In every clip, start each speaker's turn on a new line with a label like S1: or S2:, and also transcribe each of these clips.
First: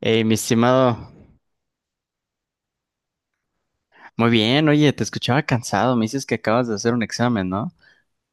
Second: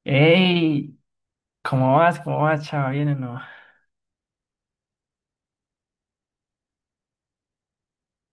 S1: Hey, mi
S2: Ey,
S1: estimado,
S2: ¿cómo vas? ¿Cómo vas, chava? ¿Bien o no?
S1: muy bien, oye, te escuchaba cansado, me dices que acabas de hacer un examen, ¿no?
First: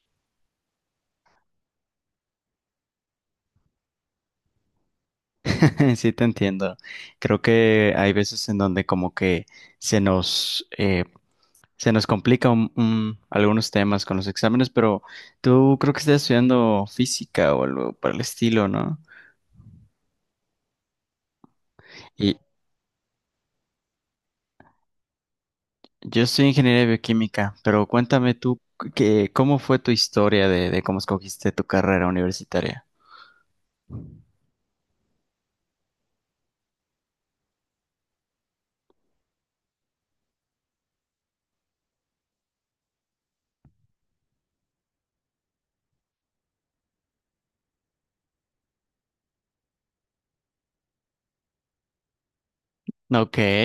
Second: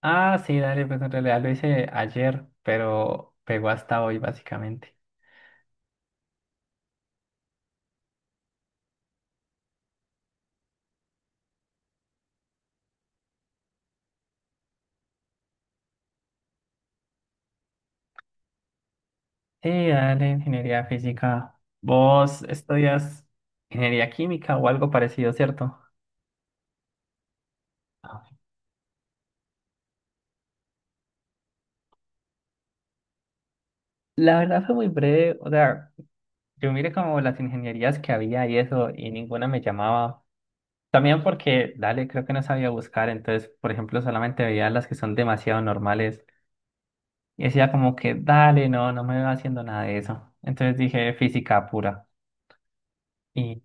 S2: Ah, sí, dale, pues en realidad lo hice ayer, pero pegó hasta hoy, básicamente.
S1: Sí, te entiendo. Creo que hay veces en donde como que se nos, eh, se nos complica algunos temas con los exámenes, pero tú creo que estás estudiando física o algo para el estilo, ¿no?
S2: Sí, dale, ingeniería física. ¿Vos estudias ingeniería química o algo parecido, cierto?
S1: Yo soy ingeniero de bioquímica, pero
S2: Ah.
S1: cuéntame tú que, cómo fue tu historia de cómo escogiste tu carrera universitaria.
S2: La verdad fue muy breve, o sea, yo miré como las ingenierías que había y eso, y ninguna me llamaba. También porque, dale, creo que no sabía buscar, entonces, por ejemplo, solamente veía las que son demasiado normales. Y decía como que, dale, no, no me va haciendo nada de eso. Entonces dije física pura.
S1: Ok,
S2: Y,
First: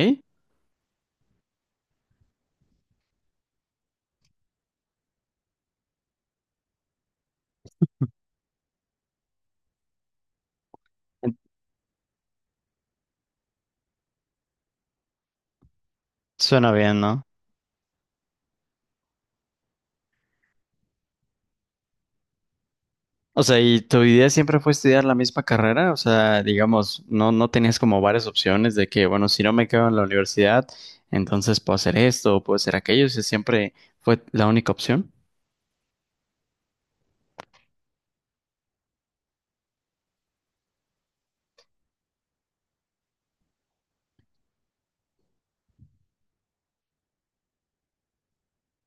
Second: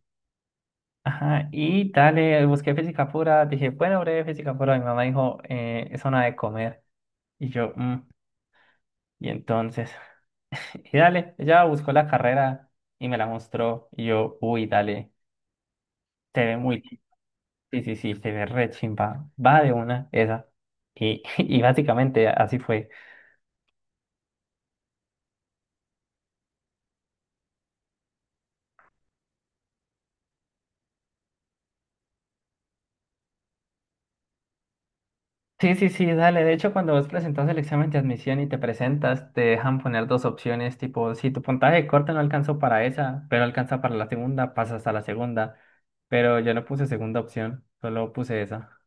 S2: ajá, y dale, busqué física pura. Dije, bueno, breve física pura. Mi mamá dijo, es hora de comer. Y yo, "Mm". Y entonces, y dale, ella buscó la carrera y me la mostró. Y yo, uy, dale, se ve
S1: suena
S2: muy,
S1: bien,
S2: chi-
S1: ¿no?
S2: sí, sí, sí, se ve re chimba. Va de una, esa. Y, y básicamente así fue.
S1: O sea, ¿y tu idea siempre fue estudiar la misma carrera? O sea, digamos, no tenías como varias opciones de que, bueno, si no me quedo en la universidad, entonces puedo hacer esto o puedo hacer aquello. O sea, siempre fue la única opción.
S2: Sí, sí, sí, dale. De hecho, cuando vos presentas el examen de admisión y te presentas, te dejan poner dos opciones, tipo, si tu puntaje corto no alcanzó para esa, pero alcanza para la segunda, pasas a la segunda. Pero yo no puse segunda opción, solo puse esa.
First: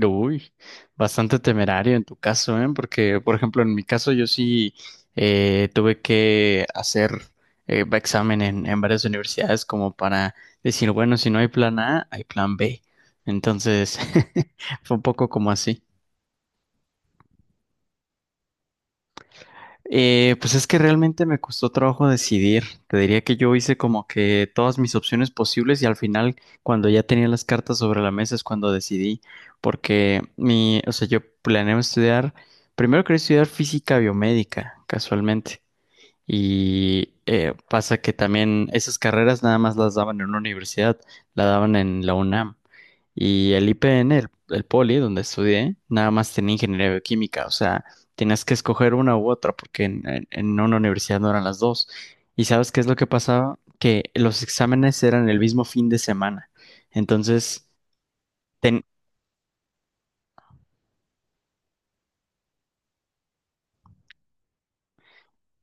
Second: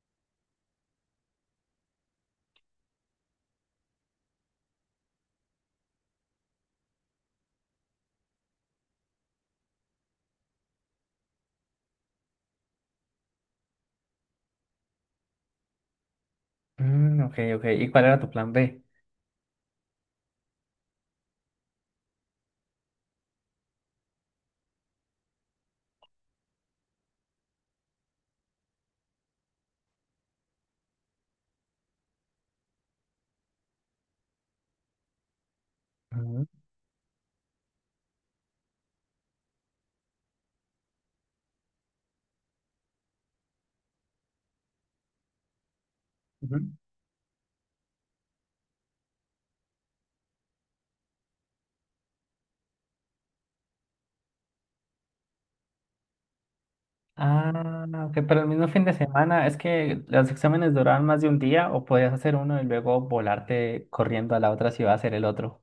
S1: Uy, bastante temerario en tu caso, ¿eh? Porque, por ejemplo, en mi caso yo sí tuve que hacer examen en varias universidades como para decir, bueno, si no hay plan A, hay plan B. Entonces, fue un poco como así.
S2: Mm, ok, ok. ¿Y cuál era tu plan B?
S1: Pues es que realmente me costó trabajo decidir. Te diría que yo hice como que todas mis opciones posibles y al final, cuando ya tenía las cartas sobre la mesa, es cuando decidí. Porque mi, o sea, yo planeaba estudiar, primero quería estudiar física biomédica, casualmente.
S2: Ujú,
S1: Y pasa que también esas carreras nada más las daban en una universidad, la daban en la UNAM. Y el IPN, el Poli, donde estudié, nada más tenía
S2: ujú.
S1: ingeniería bioquímica, o sea, tenías que escoger una u otra, porque en una universidad no eran las dos. ¿Y sabes qué es lo que pasaba? Que los exámenes eran el mismo fin de semana. Entonces,
S2: Ah, ok, pero el mismo
S1: ten-
S2: fin de semana, ¿es que los exámenes duraban más de un día o podías hacer uno y luego volarte corriendo a la otra si va a hacer el otro?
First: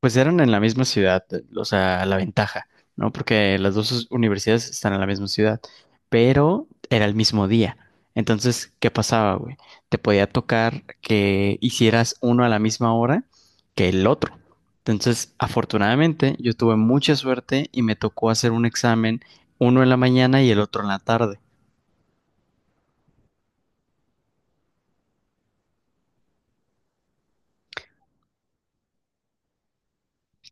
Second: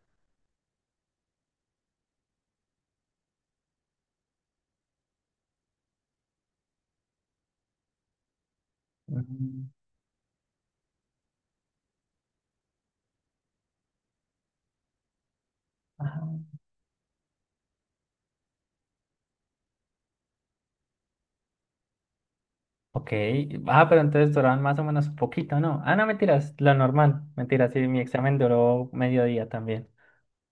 S1: pues eran en la misma ciudad, o sea, la ventaja, ¿no? Porque las dos universidades están en la misma ciudad, pero era el mismo día. Entonces, ¿qué pasaba, güey?
S2: Mm,
S1: Te podía tocar que hicieras uno a la misma hora que el otro. Entonces,
S2: ajá.
S1: afortunadamente, yo tuve mucha suerte y me tocó hacer un examen, uno en la mañana y el otro en la tarde.
S2: Ok. Ah, pero entonces duraban más o menos un poquito, ¿no? Ah, no, mentiras, lo normal. Mentiras, sí, mi examen duró medio día también.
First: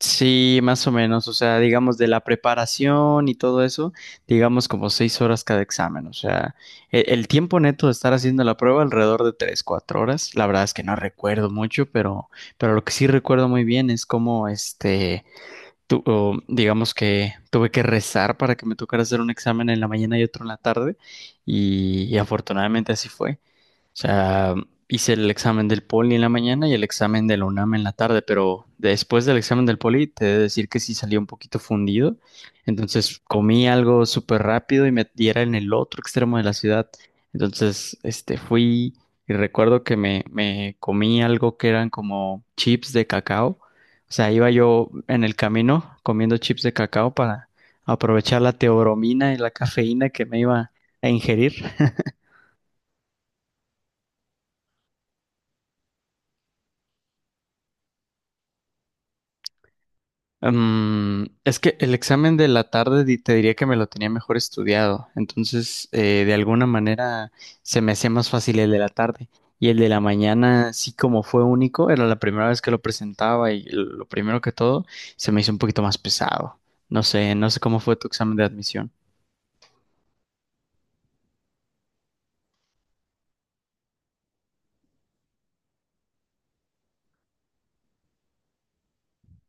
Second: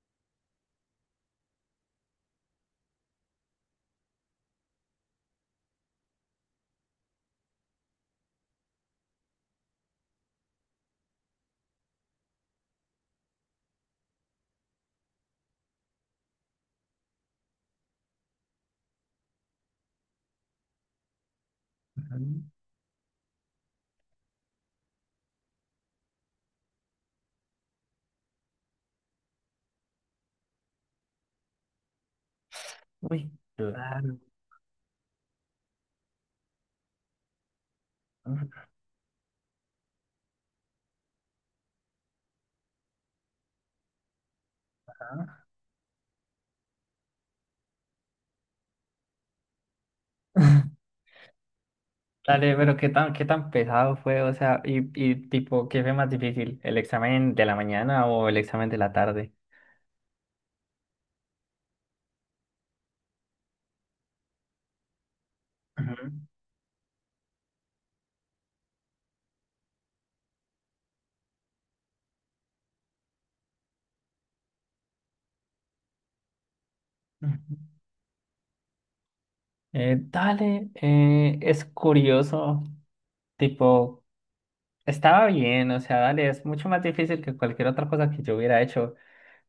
S1: Sí, más o menos, o sea, digamos de la preparación y todo eso, digamos como seis horas cada examen, o sea, tiempo neto de estar haciendo la prueba alrededor de tres, cuatro horas, la verdad es que no recuerdo mucho, pero lo que sí recuerdo muy bien es cómo, este, digamos que tuve que rezar para que me tocara hacer un examen en la mañana y otro en la tarde, y
S2: Ujú.
S1: afortunadamente así fue sea, hice el examen del poli en la mañana y el examen de la UNAM en la tarde, pero después del examen del poli te he de decir que sí salí un poquito fundido. Entonces
S2: Uy,
S1: comí algo
S2: claro.
S1: súper rápido y me y era en el otro extremo de la ciudad. Entonces, este, fui y recuerdo que me comí algo que eran como chips de cacao. O sea, iba yo en el
S2: Ajá.
S1: camino comiendo chips de cacao para aprovechar la teobromina y la cafeína que me iba a ingerir.
S2: Dale, pero qué tan pesado fue, o sea, y tipo, ¿qué fue más difícil? ¿El examen de la mañana o el examen de la tarde?
S1: Mm, es que el examen de la tarde te diría que me lo tenía mejor estudiado, entonces
S2: Ujú.
S1: de alguna manera se me hacía más fácil el de la tarde y el de la mañana sí como fue único, era la primera vez que lo presentaba y lo primero que todo se me hizo un poquito más pesado. No sé, no
S2: Ujú.
S1: sé cómo fue tu examen de admisión.
S2: Dale, es curioso, tipo, estaba bien, o sea, dale, es mucho más difícil que cualquier otra cosa que yo hubiera hecho,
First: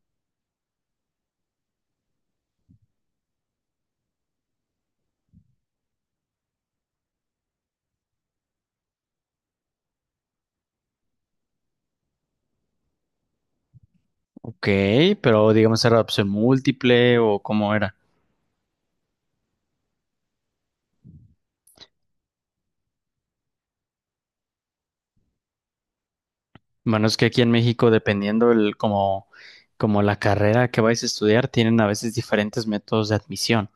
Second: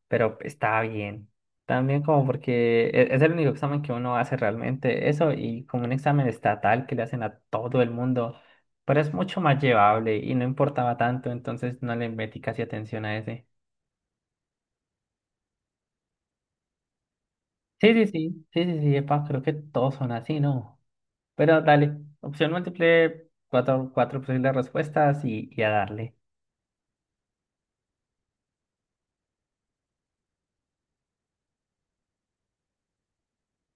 S2: pero está bien. También como porque e- es el único examen que uno hace realmente eso y como un examen estatal que le hacen a todo el mundo, pero es mucho más llevable y no importaba tanto, entonces no le metí casi atención a ese.
S1: Ok, pero digamos era opción múltiple o cómo
S2: Sí,
S1: era.
S2: sí, sí, sí, sí, sí, epa, creo que todos son así, ¿no? Pero dale, opción múltiple, cuatro posibles respuestas y a darle.
S1: Bueno, es que aquí en México, dependiendo el, como, como la carrera que vais a estudiar, tienen a veces diferentes métodos de admisión.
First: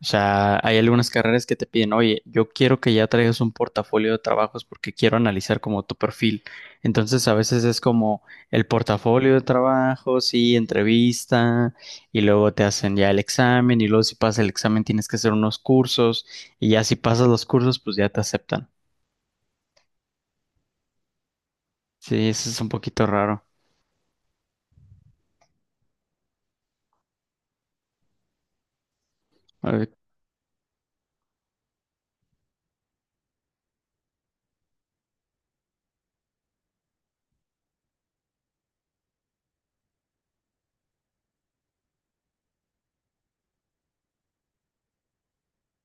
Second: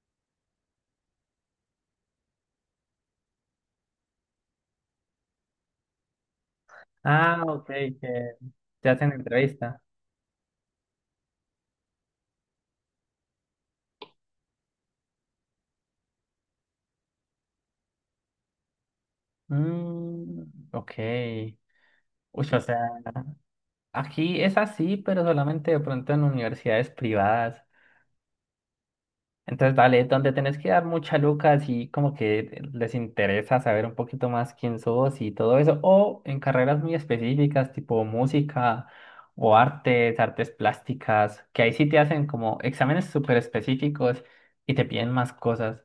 S1: O sea, hay algunas carreras que te piden, oye, yo quiero que ya traigas un portafolio de trabajos porque quiero analizar como tu perfil. Entonces, a
S2: Ah,
S1: veces
S2: ok,
S1: es como
S2: que
S1: el
S2: te hacen
S1: portafolio de
S2: entrevista.
S1: trabajos y entrevista, y luego te hacen ya el examen, y luego si pasas el examen tienes que hacer unos cursos, y ya si pasas los cursos, pues ya te aceptan.
S2: Mm, ok.
S1: Sí,
S2: Uy,
S1: eso es
S2: o
S1: un
S2: sea.
S1: poquito raro.
S2: Aquí es así, pero solamente de pronto en universidades privadas. Entonces, dale, donde tenés que dar mucha lucas y como que les interesa saber un poquito más quién sos y todo eso, o en carreras muy específicas, tipo música o artes, artes plásticas, que ahí sí te hacen como exámenes súper específicos y te piden más cosas.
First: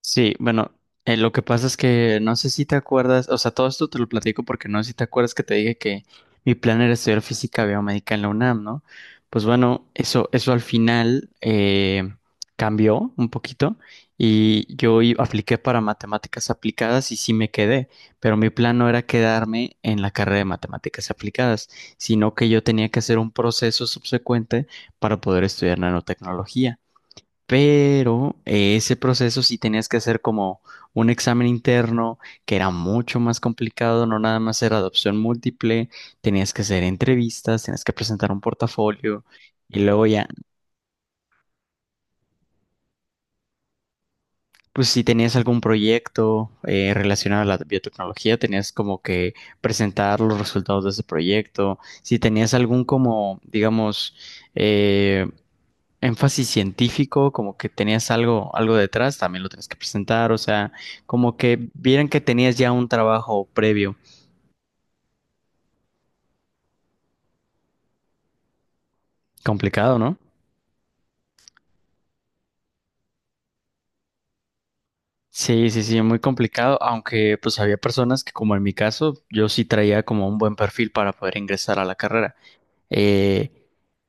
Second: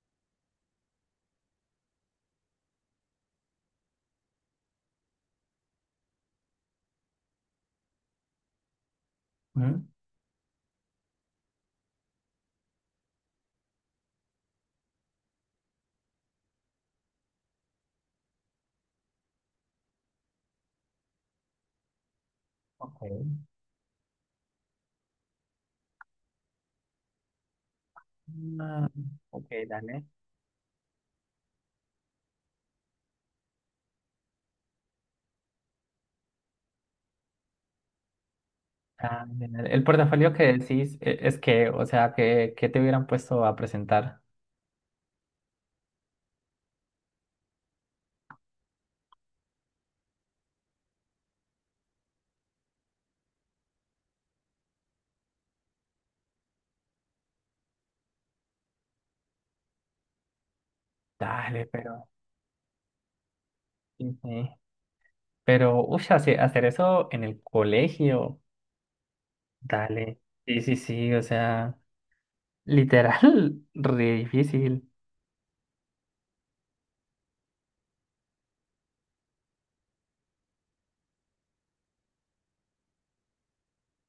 S1: Sí, bueno, lo que pasa es que no sé si te acuerdas, o sea, todo esto te lo platico porque no sé si te acuerdas que te dije que mi plan era estudiar física biomédica en la UNAM, ¿no? Pues
S2: Ujú.
S1: bueno, eso al final cambió un poquito y yo apliqué para matemáticas aplicadas y sí me quedé, pero mi plan no era quedarme en la carrera de matemáticas aplicadas, sino que yo tenía
S2: Ok.
S1: que hacer un proceso subsecuente para poder estudiar nanotecnología. Pero
S2: Ah,
S1: ese proceso
S2: ok,
S1: sí tenías que
S2: dale.
S1: hacer como un examen interno que era mucho más complicado, no nada más era adopción múltiple, tenías que hacer entrevistas, tenías que presentar un portafolio
S2: Ah,
S1: y
S2: el
S1: luego ya,
S2: portafolio que decís es que, o sea, que te hubieran puesto a presentar.
S1: pues si tenías algún proyecto relacionado a la biotecnología, tenías como que presentar los resultados de ese proyecto, si tenías algún como, digamos, eh, énfasis científico, como que tenías algo, algo detrás, también lo tienes que presentar, o sea, como
S2: Dale,
S1: que vieran
S2: pero
S1: que tenías ya un trabajo previo.
S2: sí, sí. Pero, uy, hacer eso en el colegio.
S1: Complicado, ¿no?
S2: Dale. Sí, sí, sí, o sea, literal, re difícil.
S1: Sí, sí, sí, muy complicado, aunque pues había personas que como en mi caso, yo sí traía como un buen perfil para poder ingresar a la carrera. Eh,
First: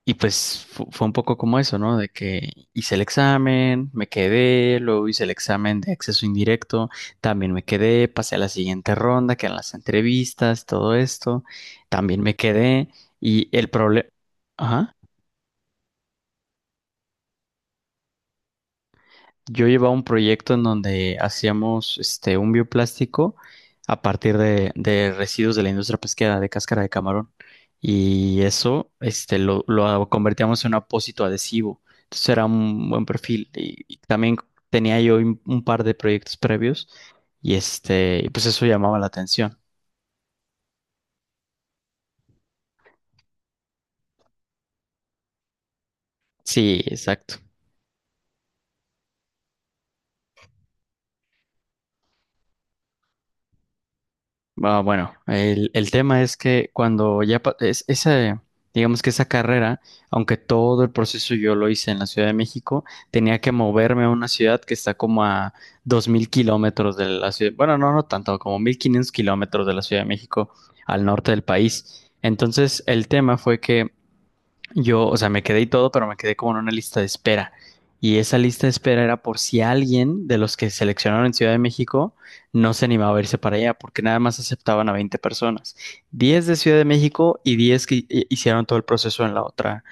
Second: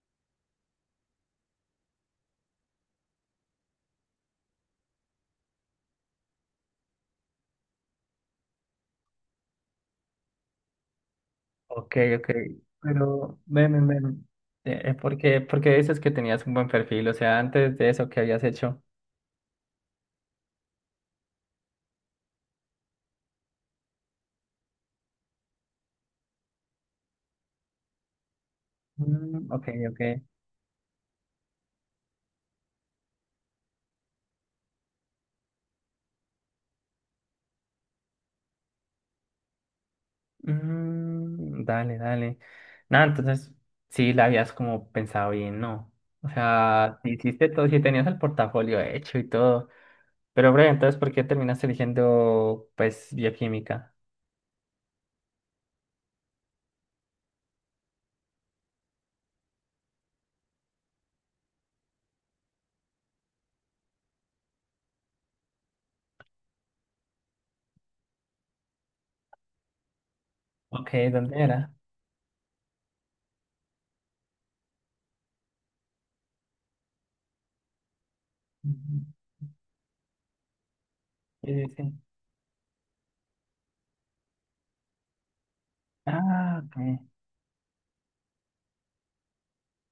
S1: y pues fue un poco como eso, ¿no? De que hice el examen, me quedé, luego hice el examen de acceso indirecto, también me quedé, pasé a la siguiente ronda, que eran las entrevistas, todo esto,
S2: Ok,
S1: también
S2: ok.
S1: me quedé
S2: Pero,
S1: y el
S2: ven, ven,
S1: problema...
S2: ven. Por qué dices que tenías un buen perfil? O sea, antes de eso, ¿qué habías hecho?
S1: Yo llevaba un proyecto en donde hacíamos este, un bioplástico a partir de residuos de la industria pesquera, de cáscara de camarón. Y eso este,
S2: Mm, ok, ok.
S1: lo convertíamos en un apósito adhesivo. Entonces era un buen perfil. Y también tenía yo un par de proyectos previos y este, y pues eso llamaba la atención.
S2: Mm, dale, dale. Nada, entonces, sí, la habías como pensado bien, ¿no? O
S1: Sí,
S2: sea, sí
S1: exacto.
S2: hiciste todo, sí tenías el portafolio hecho y todo. Pero, breve, entonces, ¿por qué terminaste eligiendo, pues, bioquímica?
S1: Ah, bueno, el tema es que cuando ya esa, digamos que esa carrera, aunque todo el proceso yo lo hice en la Ciudad de México, tenía que moverme a una ciudad que está como a 2000 kilómetros de la ciudad, bueno, no, no tanto, como 1500 kilómetros de la Ciudad de México
S2: Ok,
S1: al norte del
S2: ¿dónde era?
S1: país. Entonces, el tema fue que yo, o sea, me quedé y todo, pero me quedé como en una lista de espera. Y esa lista de espera era
S2: Ujú.
S1: por si alguien de los que seleccionaron en Ciudad
S2: Sí,
S1: de
S2: sí, sí.
S1: México no se animaba a irse para allá, porque nada más aceptaban a 20 personas. 10 de
S2: Ah,
S1: Ciudad
S2: ok.
S1: de México y 10 que hicieron todo el proceso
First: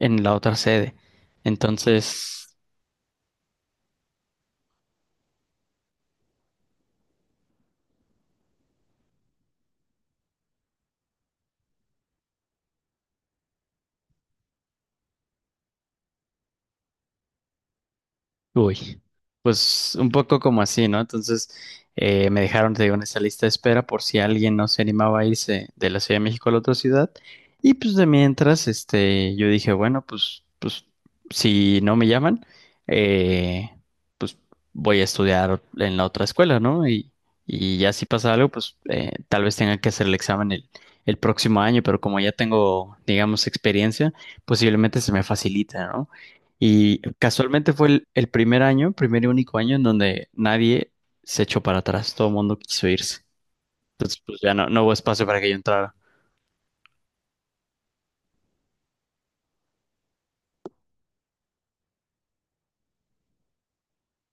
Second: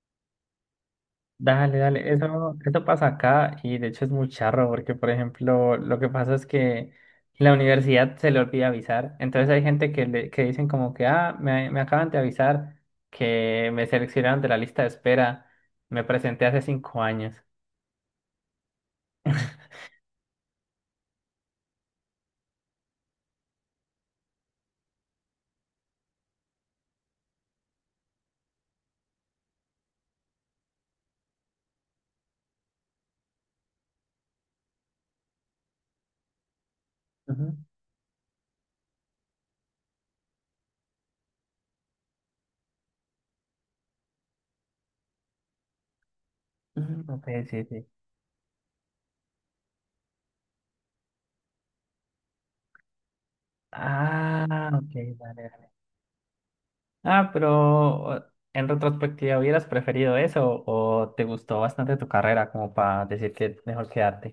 S1: en la otra sede.
S2: Dale, dale.
S1: Entonces,
S2: Eso pasa acá y de hecho es muy charro porque, por ejemplo, lo que pasa es que la universidad se le olvida avisar. Entonces hay gente que, le, que dicen como que, ah, me acaban de avisar que me seleccionaron de la lista de espera. Me presenté hace 5 años.
S1: uy, pues un poco como así, ¿no? Entonces me dejaron, te digo, en esa lista de espera por si alguien no se animaba a irse de la Ciudad de México a la otra ciudad. Y pues de mientras, este, yo dije, bueno, pues, pues si no me llaman, eh, pues voy a estudiar en la otra escuela, ¿no?
S2: Ujú.
S1: Y ya si pasa algo, pues tal vez tenga que hacer el examen el próximo año, pero como ya tengo, digamos, experiencia, posiblemente se me facilita, y
S2: Ujú, ok, sí,
S1: casualmente
S2: sí.
S1: fue el primer año, primer y único año en donde nadie se echó para atrás, todo el mundo quiso irse. Entonces, pues ya no,
S2: Ah,
S1: no hubo
S2: ok,
S1: espacio para que yo
S2: vale.
S1: entrara.
S2: Ah, pero en retrospectiva, ¿hubieras preferido eso o te gustó bastante tu carrera como para decir que mejor quedarte?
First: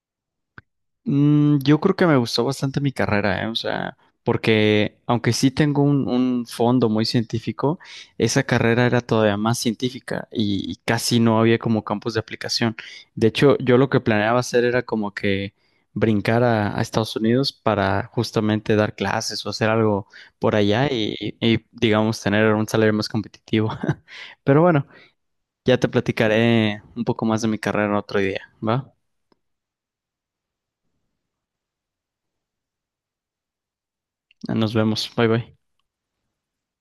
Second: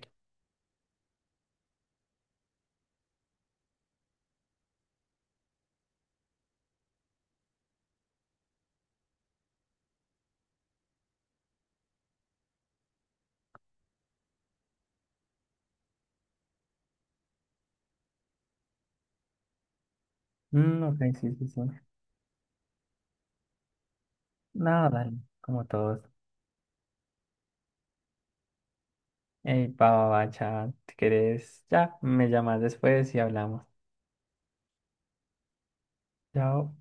S1: Mm, yo creo que me gustó bastante mi carrera, ¿eh? O sea, porque aunque sí tengo un fondo muy científico, esa carrera era todavía más científica y casi no había como campos de aplicación. De hecho, yo lo que planeaba hacer era como que brincar a Estados Unidos para justamente dar clases o hacer algo por
S2: Mm,
S1: allá
S2: ok, sí, sí, sí.
S1: y, digamos, tener un salario más competitivo. Pero bueno,
S2: Nada, dale, como
S1: ya te
S2: todos.
S1: platicaré un poco más de mi carrera otro día, ¿va?
S2: Ey, pa, va, va, cha, si querés, ya, me llamas después y hablamos.
S1: Nos vemos, bye bye.
S2: Chao.